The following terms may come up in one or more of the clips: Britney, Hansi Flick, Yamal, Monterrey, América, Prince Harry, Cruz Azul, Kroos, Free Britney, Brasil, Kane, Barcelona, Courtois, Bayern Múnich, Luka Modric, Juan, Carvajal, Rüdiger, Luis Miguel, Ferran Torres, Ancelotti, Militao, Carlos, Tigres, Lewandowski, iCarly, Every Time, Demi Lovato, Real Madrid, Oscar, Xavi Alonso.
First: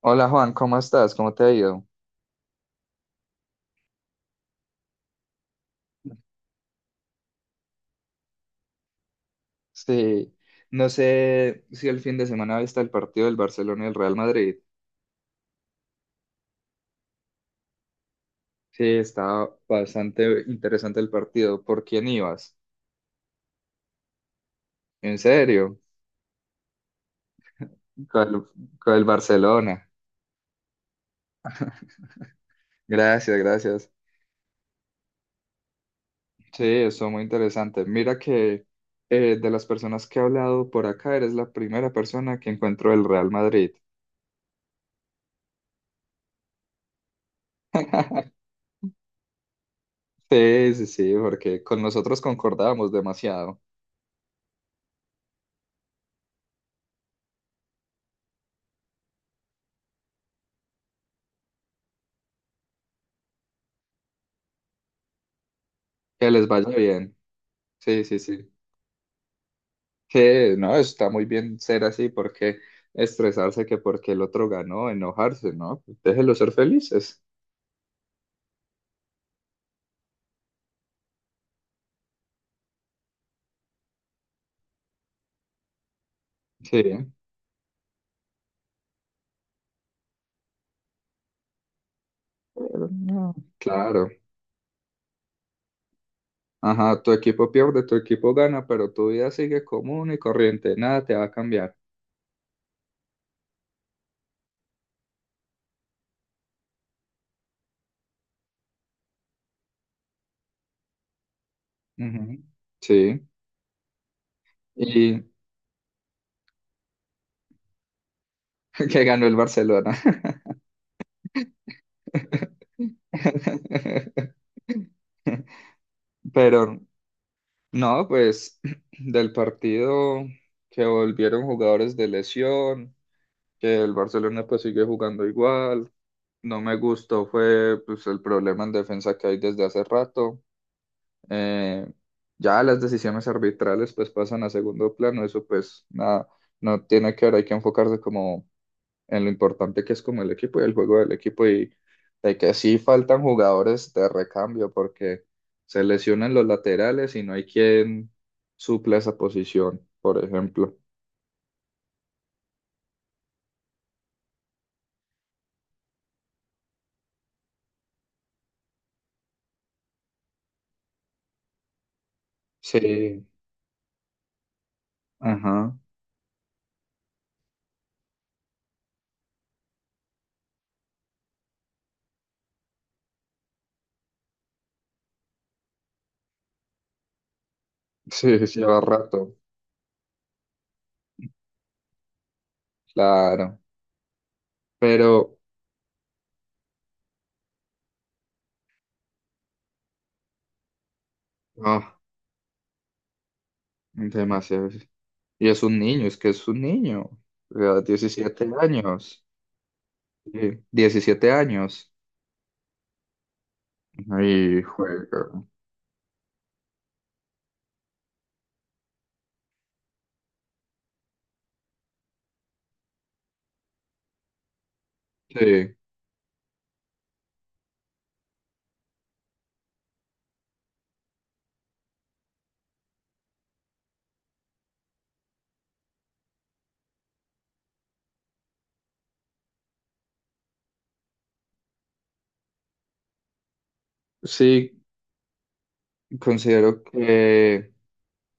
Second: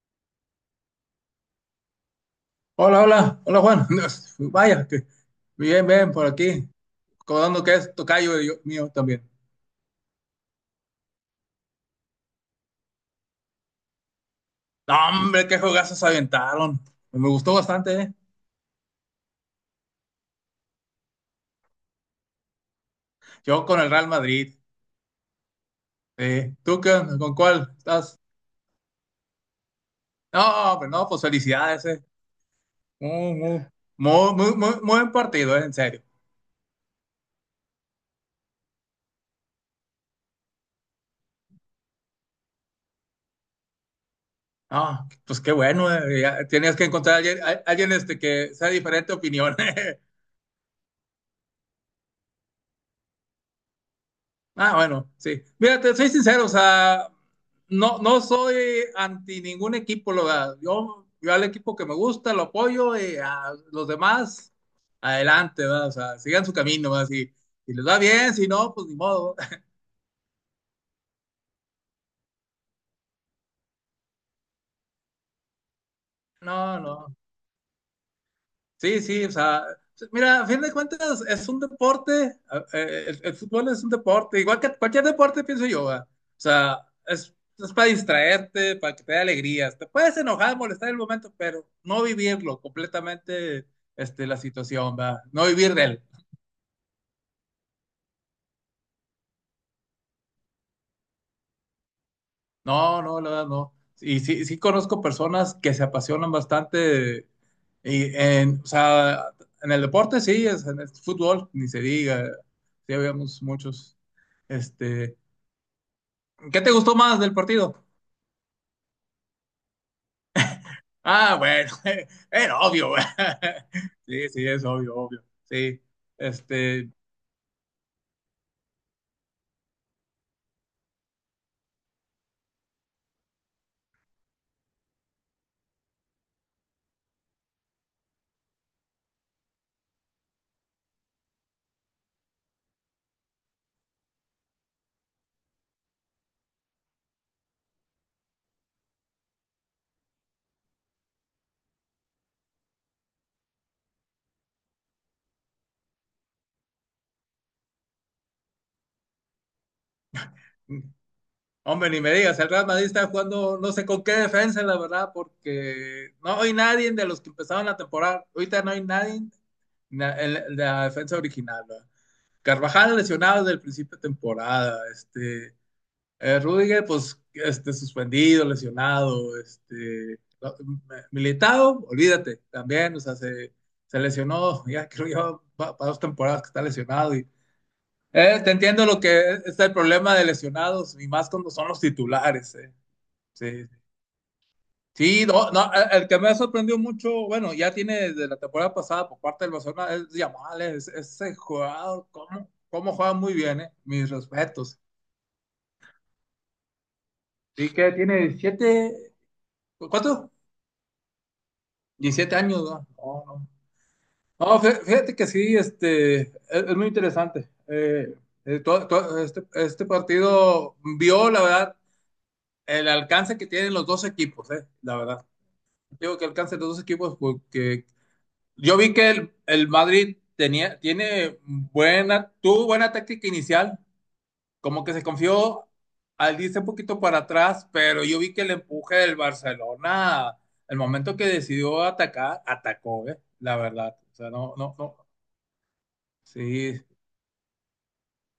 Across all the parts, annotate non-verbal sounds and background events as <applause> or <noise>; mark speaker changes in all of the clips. Speaker 1: Hola Juan, ¿cómo estás? ¿Cómo te ha ido?
Speaker 2: Hola, hola, hola Juan. <laughs> Vaya, que bien, bien, por aquí. Recordando que es tocayo mío también.
Speaker 1: Sí, no sé si el fin de semana viste el partido del Barcelona y el Real Madrid.
Speaker 2: No, hombre, qué jugazos se aventaron. Me gustó bastante, ¿eh?
Speaker 1: Sí, estaba bastante interesante el partido. ¿Por quién ibas?
Speaker 2: Yo con el Real Madrid.
Speaker 1: ¿En serio?
Speaker 2: Sí. ¿Tú qué onda? ¿Con cuál estás?
Speaker 1: Con el, con el Barcelona.
Speaker 2: No, hombre, no, pues felicidades, ¿eh? Muy,
Speaker 1: Gracias,
Speaker 2: muy,
Speaker 1: gracias.
Speaker 2: muy, muy, muy muy buen partido, ¿eh? En serio.
Speaker 1: Sí, eso muy interesante. Mira que de las personas que he hablado por acá, eres la primera persona que encuentro del Real Madrid.
Speaker 2: No, pues qué bueno, ¿eh? Ya tenías que encontrar a alguien, alguien que sea de diferente opinión. <laughs>
Speaker 1: Sí, sí, sí, porque con nosotros concordábamos demasiado.
Speaker 2: Ah, bueno, sí. Mira, te soy sincero, o sea, no, no soy anti ningún equipo, lo, yo al equipo que me gusta lo apoyo y a los demás, adelante, ¿verdad? O sea,
Speaker 1: Que
Speaker 2: sigan
Speaker 1: les
Speaker 2: su
Speaker 1: vaya
Speaker 2: camino, ¿verdad?
Speaker 1: bien.
Speaker 2: Si, si les va
Speaker 1: Sí, sí,
Speaker 2: bien, si
Speaker 1: sí.
Speaker 2: no, pues ni modo. <laughs>
Speaker 1: Sí, no, está muy bien ser así, porque estresarse que porque el otro ganó, enojarse, ¿no? Déjelo ser
Speaker 2: No, no.
Speaker 1: felices.
Speaker 2: Sí, sí, o sea, mira, a fin de cuentas es un deporte, el fútbol es un deporte, igual que cualquier deporte, pienso yo, ¿va? O sea,
Speaker 1: Sí,
Speaker 2: es para distraerte, para que te dé alegrías. Te puedes enojar, molestar en el momento, pero no vivirlo
Speaker 1: pero no,
Speaker 2: completamente,
Speaker 1: claro.
Speaker 2: la situación, ¿va? No vivir de él.
Speaker 1: Ajá, tu equipo pierde, tu equipo gana, pero tu vida sigue común y corriente, nada te va a cambiar.
Speaker 2: No, no, la verdad no. Y sí, sí conozco personas que se apasionan bastante y en, o sea, en el deporte sí, es, en el fútbol, ni se diga.
Speaker 1: Ujú.
Speaker 2: Sí,
Speaker 1: Sí,
Speaker 2: habíamos muchos. Este,
Speaker 1: y
Speaker 2: ¿Qué te gustó más del partido?
Speaker 1: <laughs> que ganó el Barcelona.
Speaker 2: Ah, bueno, <laughs> era obvio, güey. <laughs> Sí, sí,
Speaker 1: <laughs>
Speaker 2: es obvio, obvio. Sí.
Speaker 1: Pero
Speaker 2: Este,
Speaker 1: no, pues <clears throat> del partido que volvieron jugadores de lesión. Que el Barcelona pues sigue jugando igual. No me gustó fue pues el problema en defensa que hay desde hace rato. Eh, ya las decisiones arbitrales pues pasan a segundo plano, eso pues nada, no tiene que ver, hay que enfocarse como en lo importante que es como el equipo y el juego del equipo y de que sí faltan jugadores de recambio porque se lesionan los laterales y no hay quien suple esa posición, por ejemplo.
Speaker 2: hombre, ni me digas, el Real Madrid está jugando no sé con qué defensa, la verdad, porque no hay nadie de los que empezaron la temporada. Ahorita no hay nadie en la defensa original, ¿verdad? Carvajal
Speaker 1: Sí,
Speaker 2: lesionado desde el principio de temporada,
Speaker 1: ajá,
Speaker 2: Rüdiger, pues, suspendido, lesionado, Militao, olvídate, también, o sea, se lesionó, <laughs> ya creo yo, para dos temporadas que está lesionado y
Speaker 1: sí,
Speaker 2: te
Speaker 1: sí, lleva
Speaker 2: entiendo lo que
Speaker 1: rato.
Speaker 2: es el problema de lesionados y más cuando son los titulares, eh.
Speaker 1: Claro,
Speaker 2: Sí, sí,
Speaker 1: pero
Speaker 2: no, no, el que me ha sorprendido mucho, bueno, ya tiene desde la temporada pasada por parte del Barcelona, es Yamal, ese
Speaker 1: ah,
Speaker 2: jugador, cómo, cómo juega muy bien, mis
Speaker 1: demasiado.
Speaker 2: respetos.
Speaker 1: Y es un niño, es que es un niño, o
Speaker 2: Sí
Speaker 1: sea,
Speaker 2: que tiene
Speaker 1: 17
Speaker 2: 17,
Speaker 1: años,
Speaker 2: ¿cuánto?
Speaker 1: sí, 17 años.
Speaker 2: 17 años, ¿no? No, no.
Speaker 1: Y
Speaker 2: No, fíjate que
Speaker 1: juega.
Speaker 2: sí, es muy interesante. Todo este partido vio, la verdad, el alcance que tienen los dos equipos, la verdad.
Speaker 1: Sí,
Speaker 2: Digo que alcance los dos equipos porque yo vi que el Madrid tenía, tiene buena, tuvo buena táctica inicial, como que se confió al irse un poquito para atrás, pero yo vi que el empuje del Barcelona, el momento que decidió atacar, atacó, ¿eh? La verdad. O sea, no, no,
Speaker 1: sí,
Speaker 2: no.
Speaker 1: considero
Speaker 2: Sí,
Speaker 1: que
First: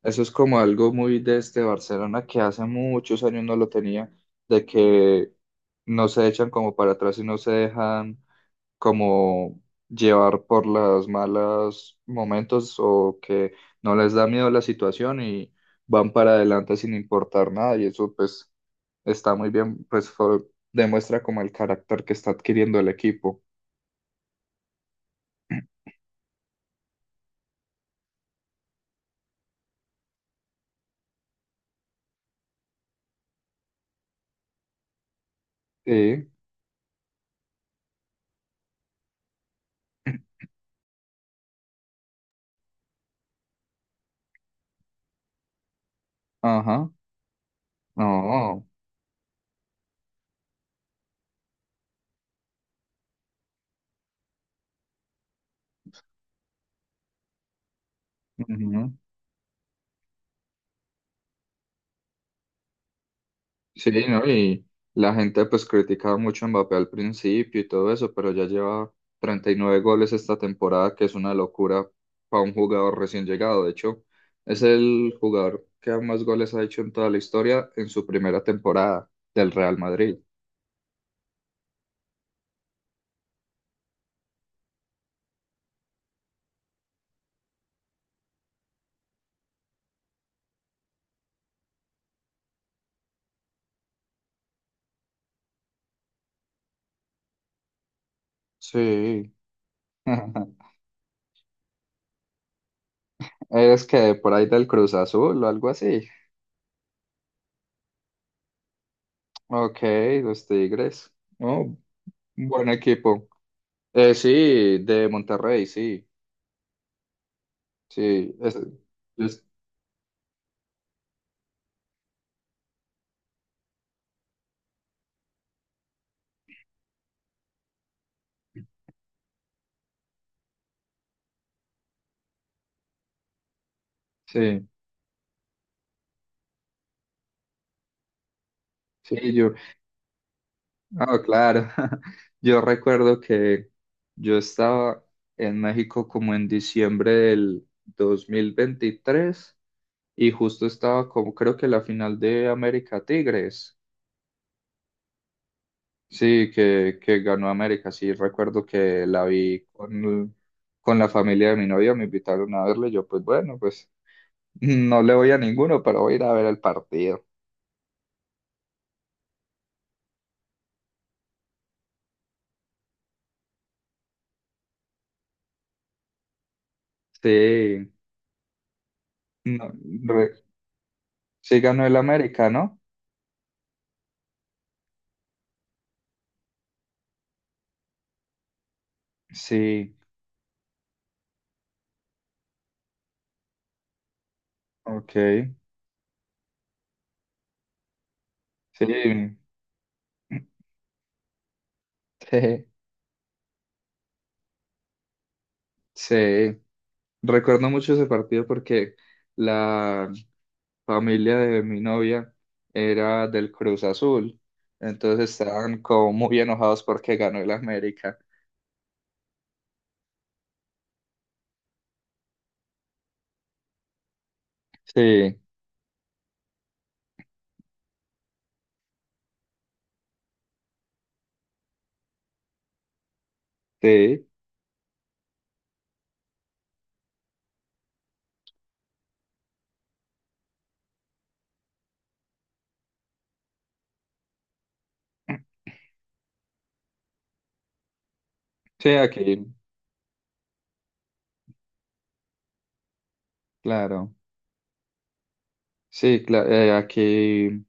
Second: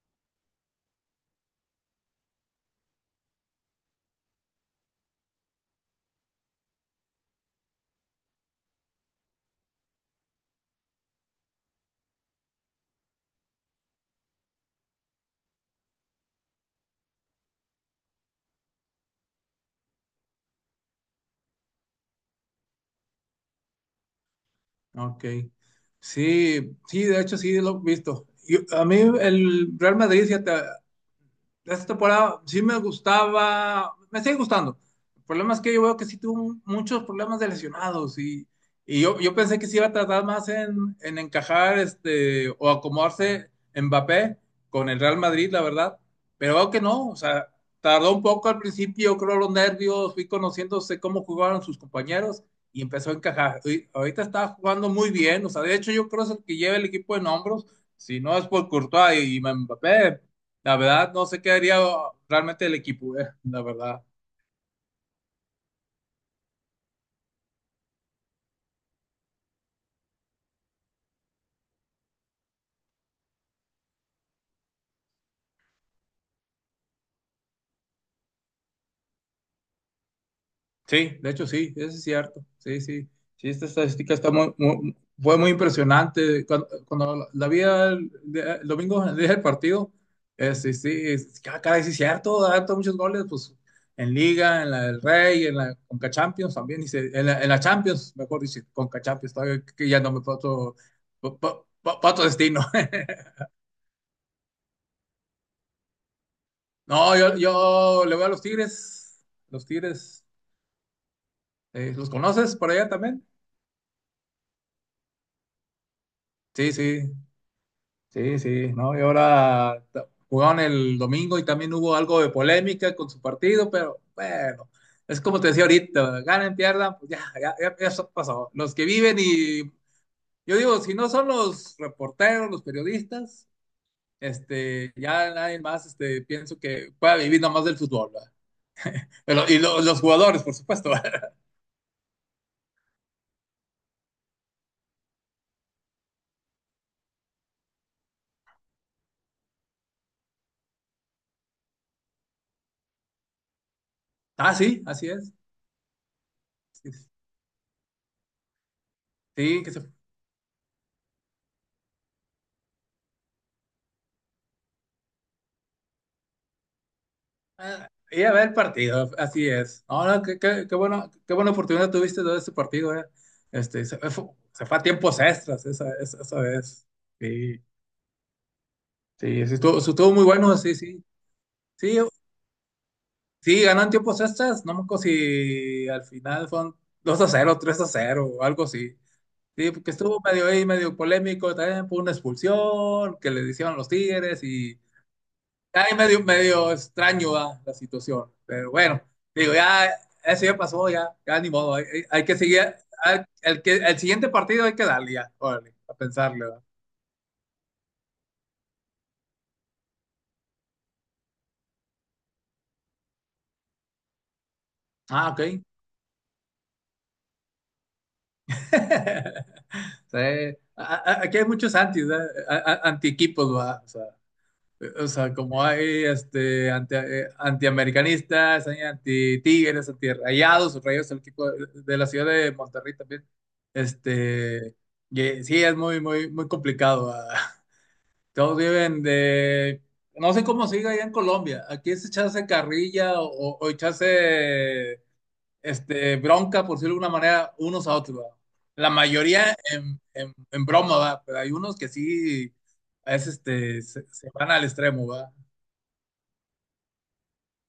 Speaker 1: eso es como algo muy de este Barcelona que hace muchos años no lo tenía, de que no se echan como para atrás y no se dejan como llevar por las malas momentos o que no les da miedo la situación y van para adelante sin importar nada y eso pues está muy bien, demuestra como el carácter que está adquiriendo el equipo.
Speaker 2: ok. Sí, sí, de hecho sí lo he visto. A mí el Real Madrid, fíjate, esta temporada sí me gustaba, me sigue gustando. El problema es que yo veo que sí
Speaker 1: Sí,
Speaker 2: tuvo muchos problemas de lesionados y, y yo pensé que sí iba a tratar más en, encajar o acomodarse Mbappé con el Real Madrid, la verdad. Pero veo que
Speaker 1: ajá,
Speaker 2: no, o sea, tardó un poco al
Speaker 1: no,
Speaker 2: principio, creo los nervios, fui conociéndose cómo jugaban sus compañeros y empezó a encajar. Y ahorita está jugando muy bien, o sea, de hecho yo creo que es el que lleva el equipo en hombros, si no es por
Speaker 1: ujú.
Speaker 2: Courtois y Mbappé, la verdad, no sé qué haría realmente el equipo, la
Speaker 1: Sí,
Speaker 2: verdad.
Speaker 1: ¿no? Y la gente pues criticaba mucho a Mbappé al principio y todo eso, pero ya lleva 39 goles esta temporada, que es una locura para un jugador recién llegado. De hecho, es el jugador que más goles ha hecho en toda la historia en su primera temporada del Real Madrid.
Speaker 2: Sí, de hecho sí, eso es cierto. Sí, sí. Sí, esta estadística está fue muy impresionante. Cuando la vi el, el domingo, el día del partido, sí, sí, ah, caray, sí es cierto, ha dado muchos goles, pues en Liga, en la del Rey, en la Conca Champions también, en la, Champions, mejor dice Conca
Speaker 1: Sí.
Speaker 2: Champions, todavía que ya no me
Speaker 1: <laughs>
Speaker 2: pato, pato destino. <laughs>
Speaker 1: ¿Eres que por ahí del Cruz Azul o algo así?
Speaker 2: No, yo le voy a los Tigres, los
Speaker 1: Ok,
Speaker 2: Tigres.
Speaker 1: los Tigres. Oh,
Speaker 2: ¿Los
Speaker 1: un
Speaker 2: conoces
Speaker 1: buen
Speaker 2: por allá también?
Speaker 1: equipo. Sí, de Monterrey, sí.
Speaker 2: Sí, sí,
Speaker 1: Sí,
Speaker 2: sí,
Speaker 1: es-
Speaker 2: sí, ¿no? Y
Speaker 1: es-
Speaker 2: ahora jugaron el domingo y también hubo algo de polémica con su partido, pero bueno, es como te decía ahorita, ganen, pierdan, pues ya, ya, ya, ya eso pasó. Los que viven y yo digo, si no son los reporteros, los periodistas,
Speaker 1: sí.
Speaker 2: ya nadie más, pienso que pueda vivir nomás del fútbol, ¿verdad?
Speaker 1: Sí, yo,
Speaker 2: Y los jugadores, por supuesto.
Speaker 1: ah,
Speaker 2: <laughs>
Speaker 1: claro. <laughs> Yo recuerdo que yo estaba en México como en diciembre del 2023 y justo estaba como creo que la final de América Tigres.
Speaker 2: Ah, sí, así es.
Speaker 1: Sí,
Speaker 2: Sí,
Speaker 1: que ganó América. Sí, recuerdo que la vi
Speaker 2: sí, que se.
Speaker 1: con la familia de mi novia, me invitaron a verle. Yo, pues bueno, pues <laughs> no le voy a ninguno, pero voy a ir a ver el partido.
Speaker 2: Ah, y a ver el partido, así es. No, no, qué, qué, qué bueno, qué buena oportunidad tuviste de ese partido, eh. Este, se, fue, se fue a tiempos extras esa vez. Sí,
Speaker 1: Sí,
Speaker 2: sí,
Speaker 1: no,
Speaker 2: sí, estuvo muy
Speaker 1: re-
Speaker 2: bueno, sí, sí.
Speaker 1: sí ganó el
Speaker 2: Sí,
Speaker 1: América, ¿no?
Speaker 2: sí, ganó en tiempos extras, no me acuerdo si al final fueron 2-0 3-0 o algo así. Sí, porque
Speaker 1: Sí,
Speaker 2: estuvo medio ahí, medio polémico también por una expulsión que le hicieron los Tigres y
Speaker 1: ok.
Speaker 2: está ahí medio, medio extraño, ¿verdad?, la situación. Pero
Speaker 1: Sí,
Speaker 2: bueno, digo, ya eso ya pasó, ya, ya ni modo. Hay, hay que
Speaker 1: sí,
Speaker 2: seguir. El siguiente partido hay que darle ya, órale, a pensarle,
Speaker 1: sí.
Speaker 2: ¿verdad?
Speaker 1: Recuerdo mucho ese partido porque la familia de mi novia era del Cruz Azul, entonces
Speaker 2: Ah, ok.
Speaker 1: estaban como muy enojados porque ganó el América.
Speaker 2: <laughs> Sí. Aquí hay muchos anti, ¿verdad? Anti-equipos, ¿verdad? O sea,
Speaker 1: Sí,
Speaker 2: como hay anti, antiamericanistas, hay anti-tigres, anti-rayados, rayos el equipo de, la ciudad de Monterrey también.
Speaker 1: sí,
Speaker 2: Este, y sí, es muy, muy, muy complicado. Ah. <laughs> Todos viven de... No sé cómo sigue allá en Colombia. Aquí es echarse carrilla o, echarse bronca, por decirlo de alguna manera, unos a otros, ¿verdad?
Speaker 1: sí,
Speaker 2: La
Speaker 1: aquí,
Speaker 2: mayoría en, en broma, ¿verdad? Pero hay unos que sí se,
Speaker 1: claro.
Speaker 2: se van al extremo, va.
Speaker 1: Aquí.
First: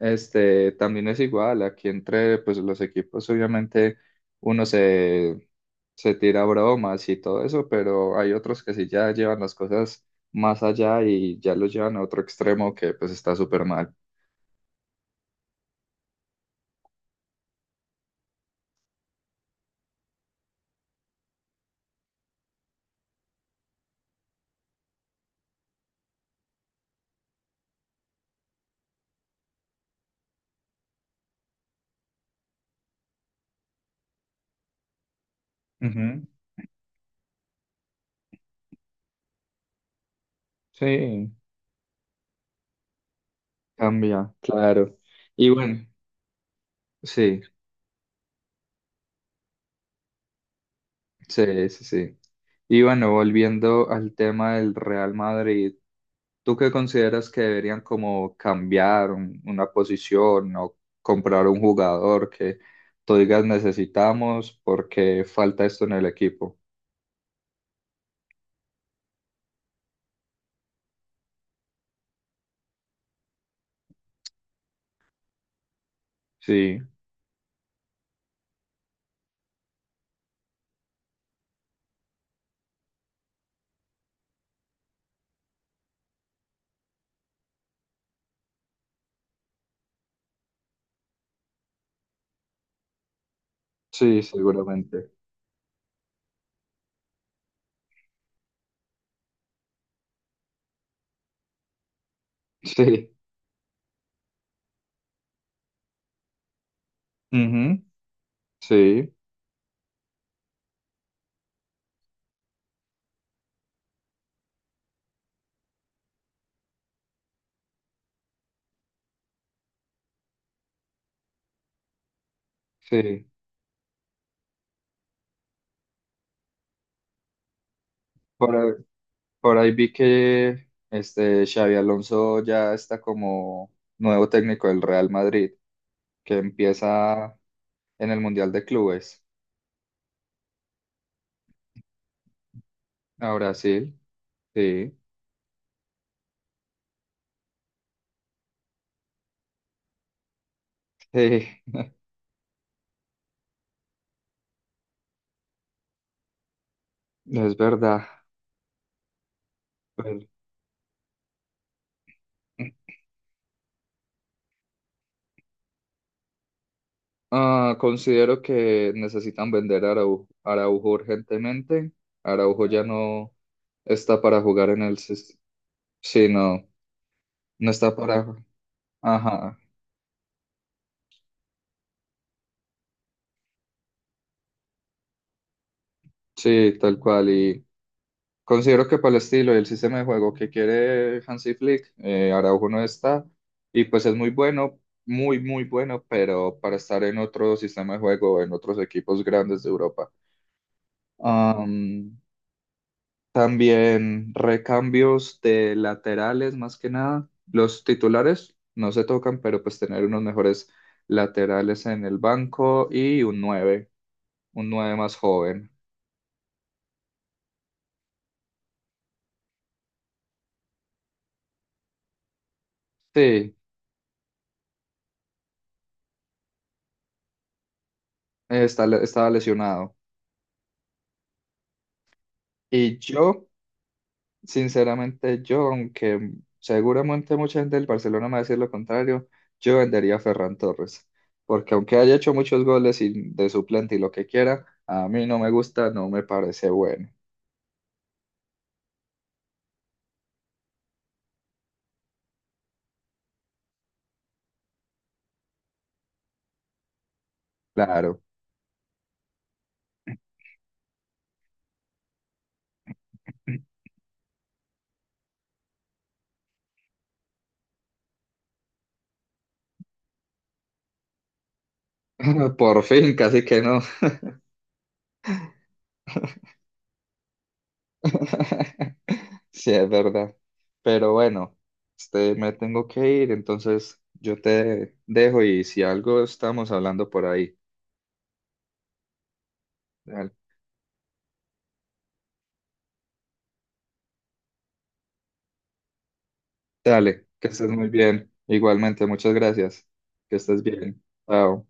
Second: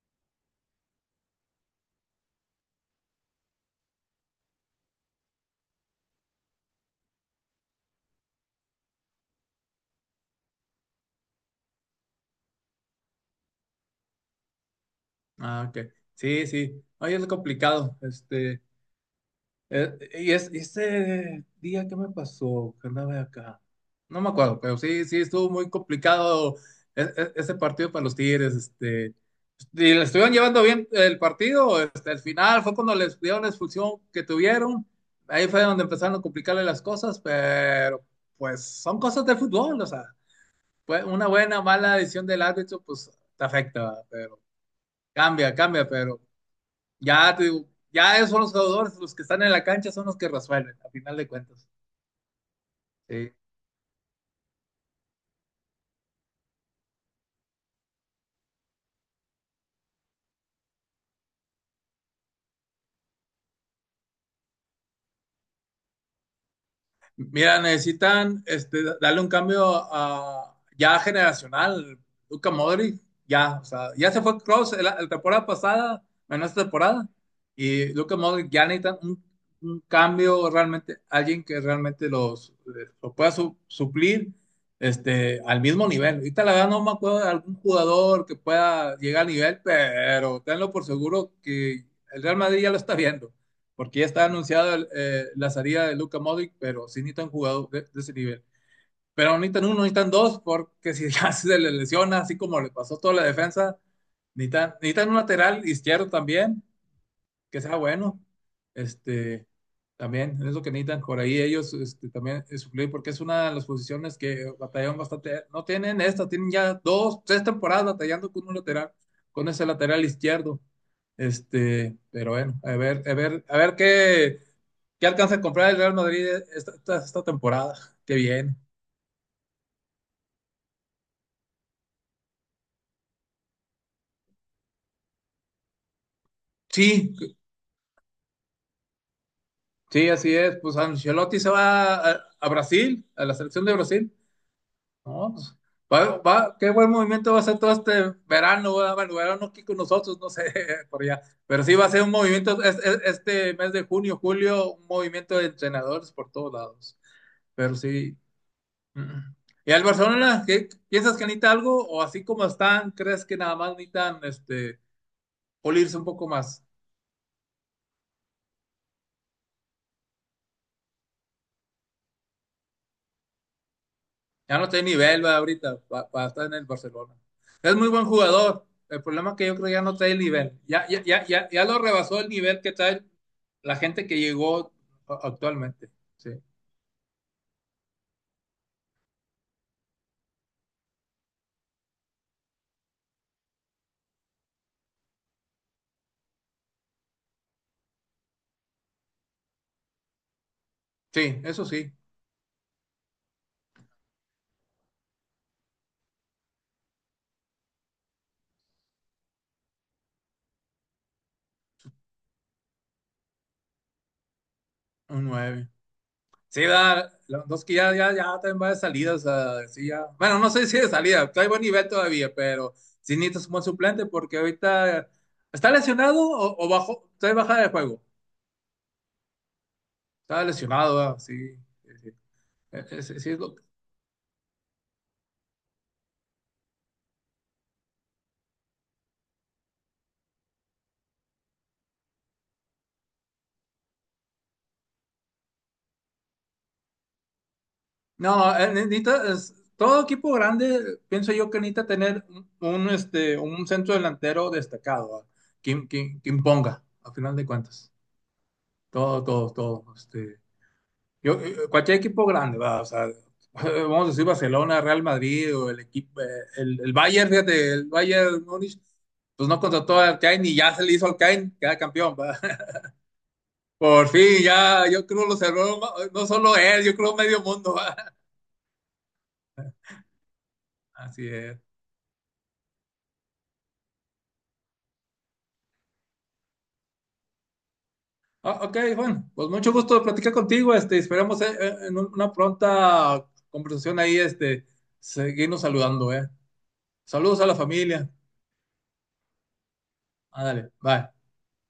Speaker 1: Este, también es igual, aquí entre pues los equipos obviamente uno se tira bromas y todo eso, pero hay otros que sí ya llevan las cosas más allá y ya lo llevan a otro extremo que pues está súper mal.
Speaker 2: Ah, ok. Sí, sí. Ay, es complicado. Y ese día que me pasó, que andaba acá. No me acuerdo, pero sí, sí, estuvo muy complicado ese partido para los Tigres. Y le estuvieron llevando bien el partido. Al final fue cuando les dieron la expulsión que tuvieron. Ahí fue donde empezaron a
Speaker 1: Ujú.
Speaker 2: complicarle las cosas, pero pues son cosas del fútbol. O sea, fue una
Speaker 1: Sí,
Speaker 2: buena, mala decisión del árbitro, pues te afecta,
Speaker 1: cambia,
Speaker 2: pero
Speaker 1: claro. Y
Speaker 2: cambia,
Speaker 1: bueno,
Speaker 2: cambia, pero. Ya,
Speaker 1: sí.
Speaker 2: te digo, ya esos son los jugadores, los que están en la cancha son los que resuelven, a final de cuentas.
Speaker 1: Sí, sí, sí. Y bueno,
Speaker 2: Sí.
Speaker 1: volviendo al tema del Real Madrid, ¿tú qué consideras que deberían como cambiar una posición o comprar un jugador que tú digas necesitamos porque falta esto en el equipo?
Speaker 2: Mira, necesitan darle un cambio a, ya generacional. Luka Modric, ya, o sea, ya se fue Kroos la, temporada pasada, menos esta
Speaker 1: Sí,
Speaker 2: temporada. Y Luka Modric ya necesitan un cambio realmente, alguien que realmente los, lo pueda suplir al mismo nivel. Ahorita la verdad no me acuerdo de algún jugador que pueda llegar al nivel, pero tenlo por seguro que el Real Madrid ya lo está viendo porque ya
Speaker 1: sí,
Speaker 2: está anunciada
Speaker 1: seguramente.
Speaker 2: la salida de Luka Modric, pero sí necesitan jugadores de, ese nivel. Pero no necesitan uno, necesitan dos, porque <laughs> si ya se le lesiona, así como le
Speaker 1: <laughs>
Speaker 2: pasó
Speaker 1: Sí,
Speaker 2: toda la defensa, necesitan un lateral izquierdo también, que sea
Speaker 1: ujú,
Speaker 2: bueno.
Speaker 1: sí,
Speaker 2: Este, también es lo que necesitan por ahí ellos también suplir, porque es una de las posiciones que batallaron bastante. No tienen tienen ya dos, tres temporadas batallando con un lateral, con ese lateral izquierdo. Pero bueno, a ver, a
Speaker 1: sí.
Speaker 2: ver, a ver qué. ¿Qué alcanza a comprar el Real Madrid esta temporada? Qué
Speaker 1: Por,
Speaker 2: bien.
Speaker 1: ahí por ahí vi que este Xavi Alonso ya está como nuevo técnico del Real Madrid. Que
Speaker 2: Sí,
Speaker 1: empieza en el Mundial de Clubes
Speaker 2: sí, así es. Pues Ancelotti se va a, Brasil, a
Speaker 1: a
Speaker 2: la selección de
Speaker 1: Brasil.
Speaker 2: Brasil.
Speaker 1: Sí,
Speaker 2: No, pues, va, qué buen movimiento va a ser todo este verano, ¿verdad? Bueno, verano aquí con nosotros, no sé, <laughs> por
Speaker 1: <laughs>
Speaker 2: allá.
Speaker 1: sí,
Speaker 2: Pero sí va a ser un movimiento este mes de junio, julio, un movimiento de entrenadores por todos lados.
Speaker 1: es
Speaker 2: Pero
Speaker 1: verdad.
Speaker 2: sí. Mm. ¿Y al
Speaker 1: Pero,
Speaker 2: Barcelona, qué, piensas que necesita algo? ¿O así como están, crees que nada más necesitan pulirse un poco más?
Speaker 1: ah, considero que necesitan vender a Araujo, Araujo urgentemente. Araujo ya no está para
Speaker 2: Ya no
Speaker 1: jugar
Speaker 2: está
Speaker 1: en
Speaker 2: tiene
Speaker 1: el...
Speaker 2: nivel, va, ahorita, para
Speaker 1: Sí,
Speaker 2: estar en
Speaker 1: no,
Speaker 2: el Barcelona.
Speaker 1: no
Speaker 2: Es muy
Speaker 1: está
Speaker 2: buen
Speaker 1: para...
Speaker 2: jugador. El problema es que yo
Speaker 1: Ajá,
Speaker 2: creo que ya no trae el nivel. Ya, ya, ya, ya, ya lo rebasó el nivel que trae la gente que llegó actualmente. Sí,
Speaker 1: sí, tal cual. Y considero que para el estilo y el sistema de juego que quiere Hansi Flick, Araujo no está, y pues es muy bueno, muy, muy bueno, pero para estar en otro sistema de juego, en otros equipos grandes de Europa.
Speaker 2: sí, eso sí,
Speaker 1: Am, también recambios de laterales, más que nada. Los titulares no se tocan, pero pues tener unos mejores laterales en el banco y un nueve más
Speaker 2: un nueve.
Speaker 1: joven.
Speaker 2: Sí, Lewandowski ya, ya, ya también va de salida. O sea, sí, ya. Bueno, no sé si de salida, trae buen nivel todavía, pero sí necesitas un
Speaker 1: Sí,
Speaker 2: buen suplente porque ahorita está lesionado o, bajó, trae bajada de juego.
Speaker 1: está, estaba lesionado.
Speaker 2: Está lesionado, ah, sí. Sí, sí.
Speaker 1: Y
Speaker 2: Sí, sí, es
Speaker 1: yo
Speaker 2: lo-.
Speaker 1: sinceramente, yo, aunque seguramente mucha gente del Barcelona me va a decir lo contrario, yo vendería a Ferran Torres, porque aunque haya hecho muchos goles y de suplente y lo que quiera, a mí no me gusta, no me parece bueno.
Speaker 2: No, necesita, todo equipo grande, pienso yo que necesita tener un centro delantero destacado, ¿va? Que, que imponga, a final de cuentas.
Speaker 1: Claro,
Speaker 2: Todo, todo, todo. Cualquier equipo grande, ¿va? O sea, <laughs> vamos a decir Barcelona, Real Madrid o el equipo, el Bayern, fíjate, el Bayern Múnich, pues no contrató a Kane y ya se le hizo al Kane, queda campeón, ¿va?
Speaker 1: <laughs> por fin, casi que
Speaker 2: <laughs>
Speaker 1: no.
Speaker 2: Por fin, ya, yo creo lo cerró, no solo él, yo creo medio mundo, ¿va? <laughs>
Speaker 1: <laughs> Sí, es verdad. Pero
Speaker 2: Así
Speaker 1: bueno,
Speaker 2: es.
Speaker 1: este, me tengo que ir, entonces yo te dejo y si algo estamos hablando por ahí.
Speaker 2: Ah, ok, Juan, pues mucho gusto de platicar
Speaker 1: Dale.
Speaker 2: contigo, esperamos en una pronta conversación ahí, seguirnos saludando, ¿eh?
Speaker 1: Dale,
Speaker 2: Saludos a
Speaker 1: que
Speaker 2: la
Speaker 1: estés muy
Speaker 2: familia.
Speaker 1: bien. Igualmente, muchas gracias. Que estés
Speaker 2: Ándale,
Speaker 1: bien.
Speaker 2: bye.
Speaker 1: Chao.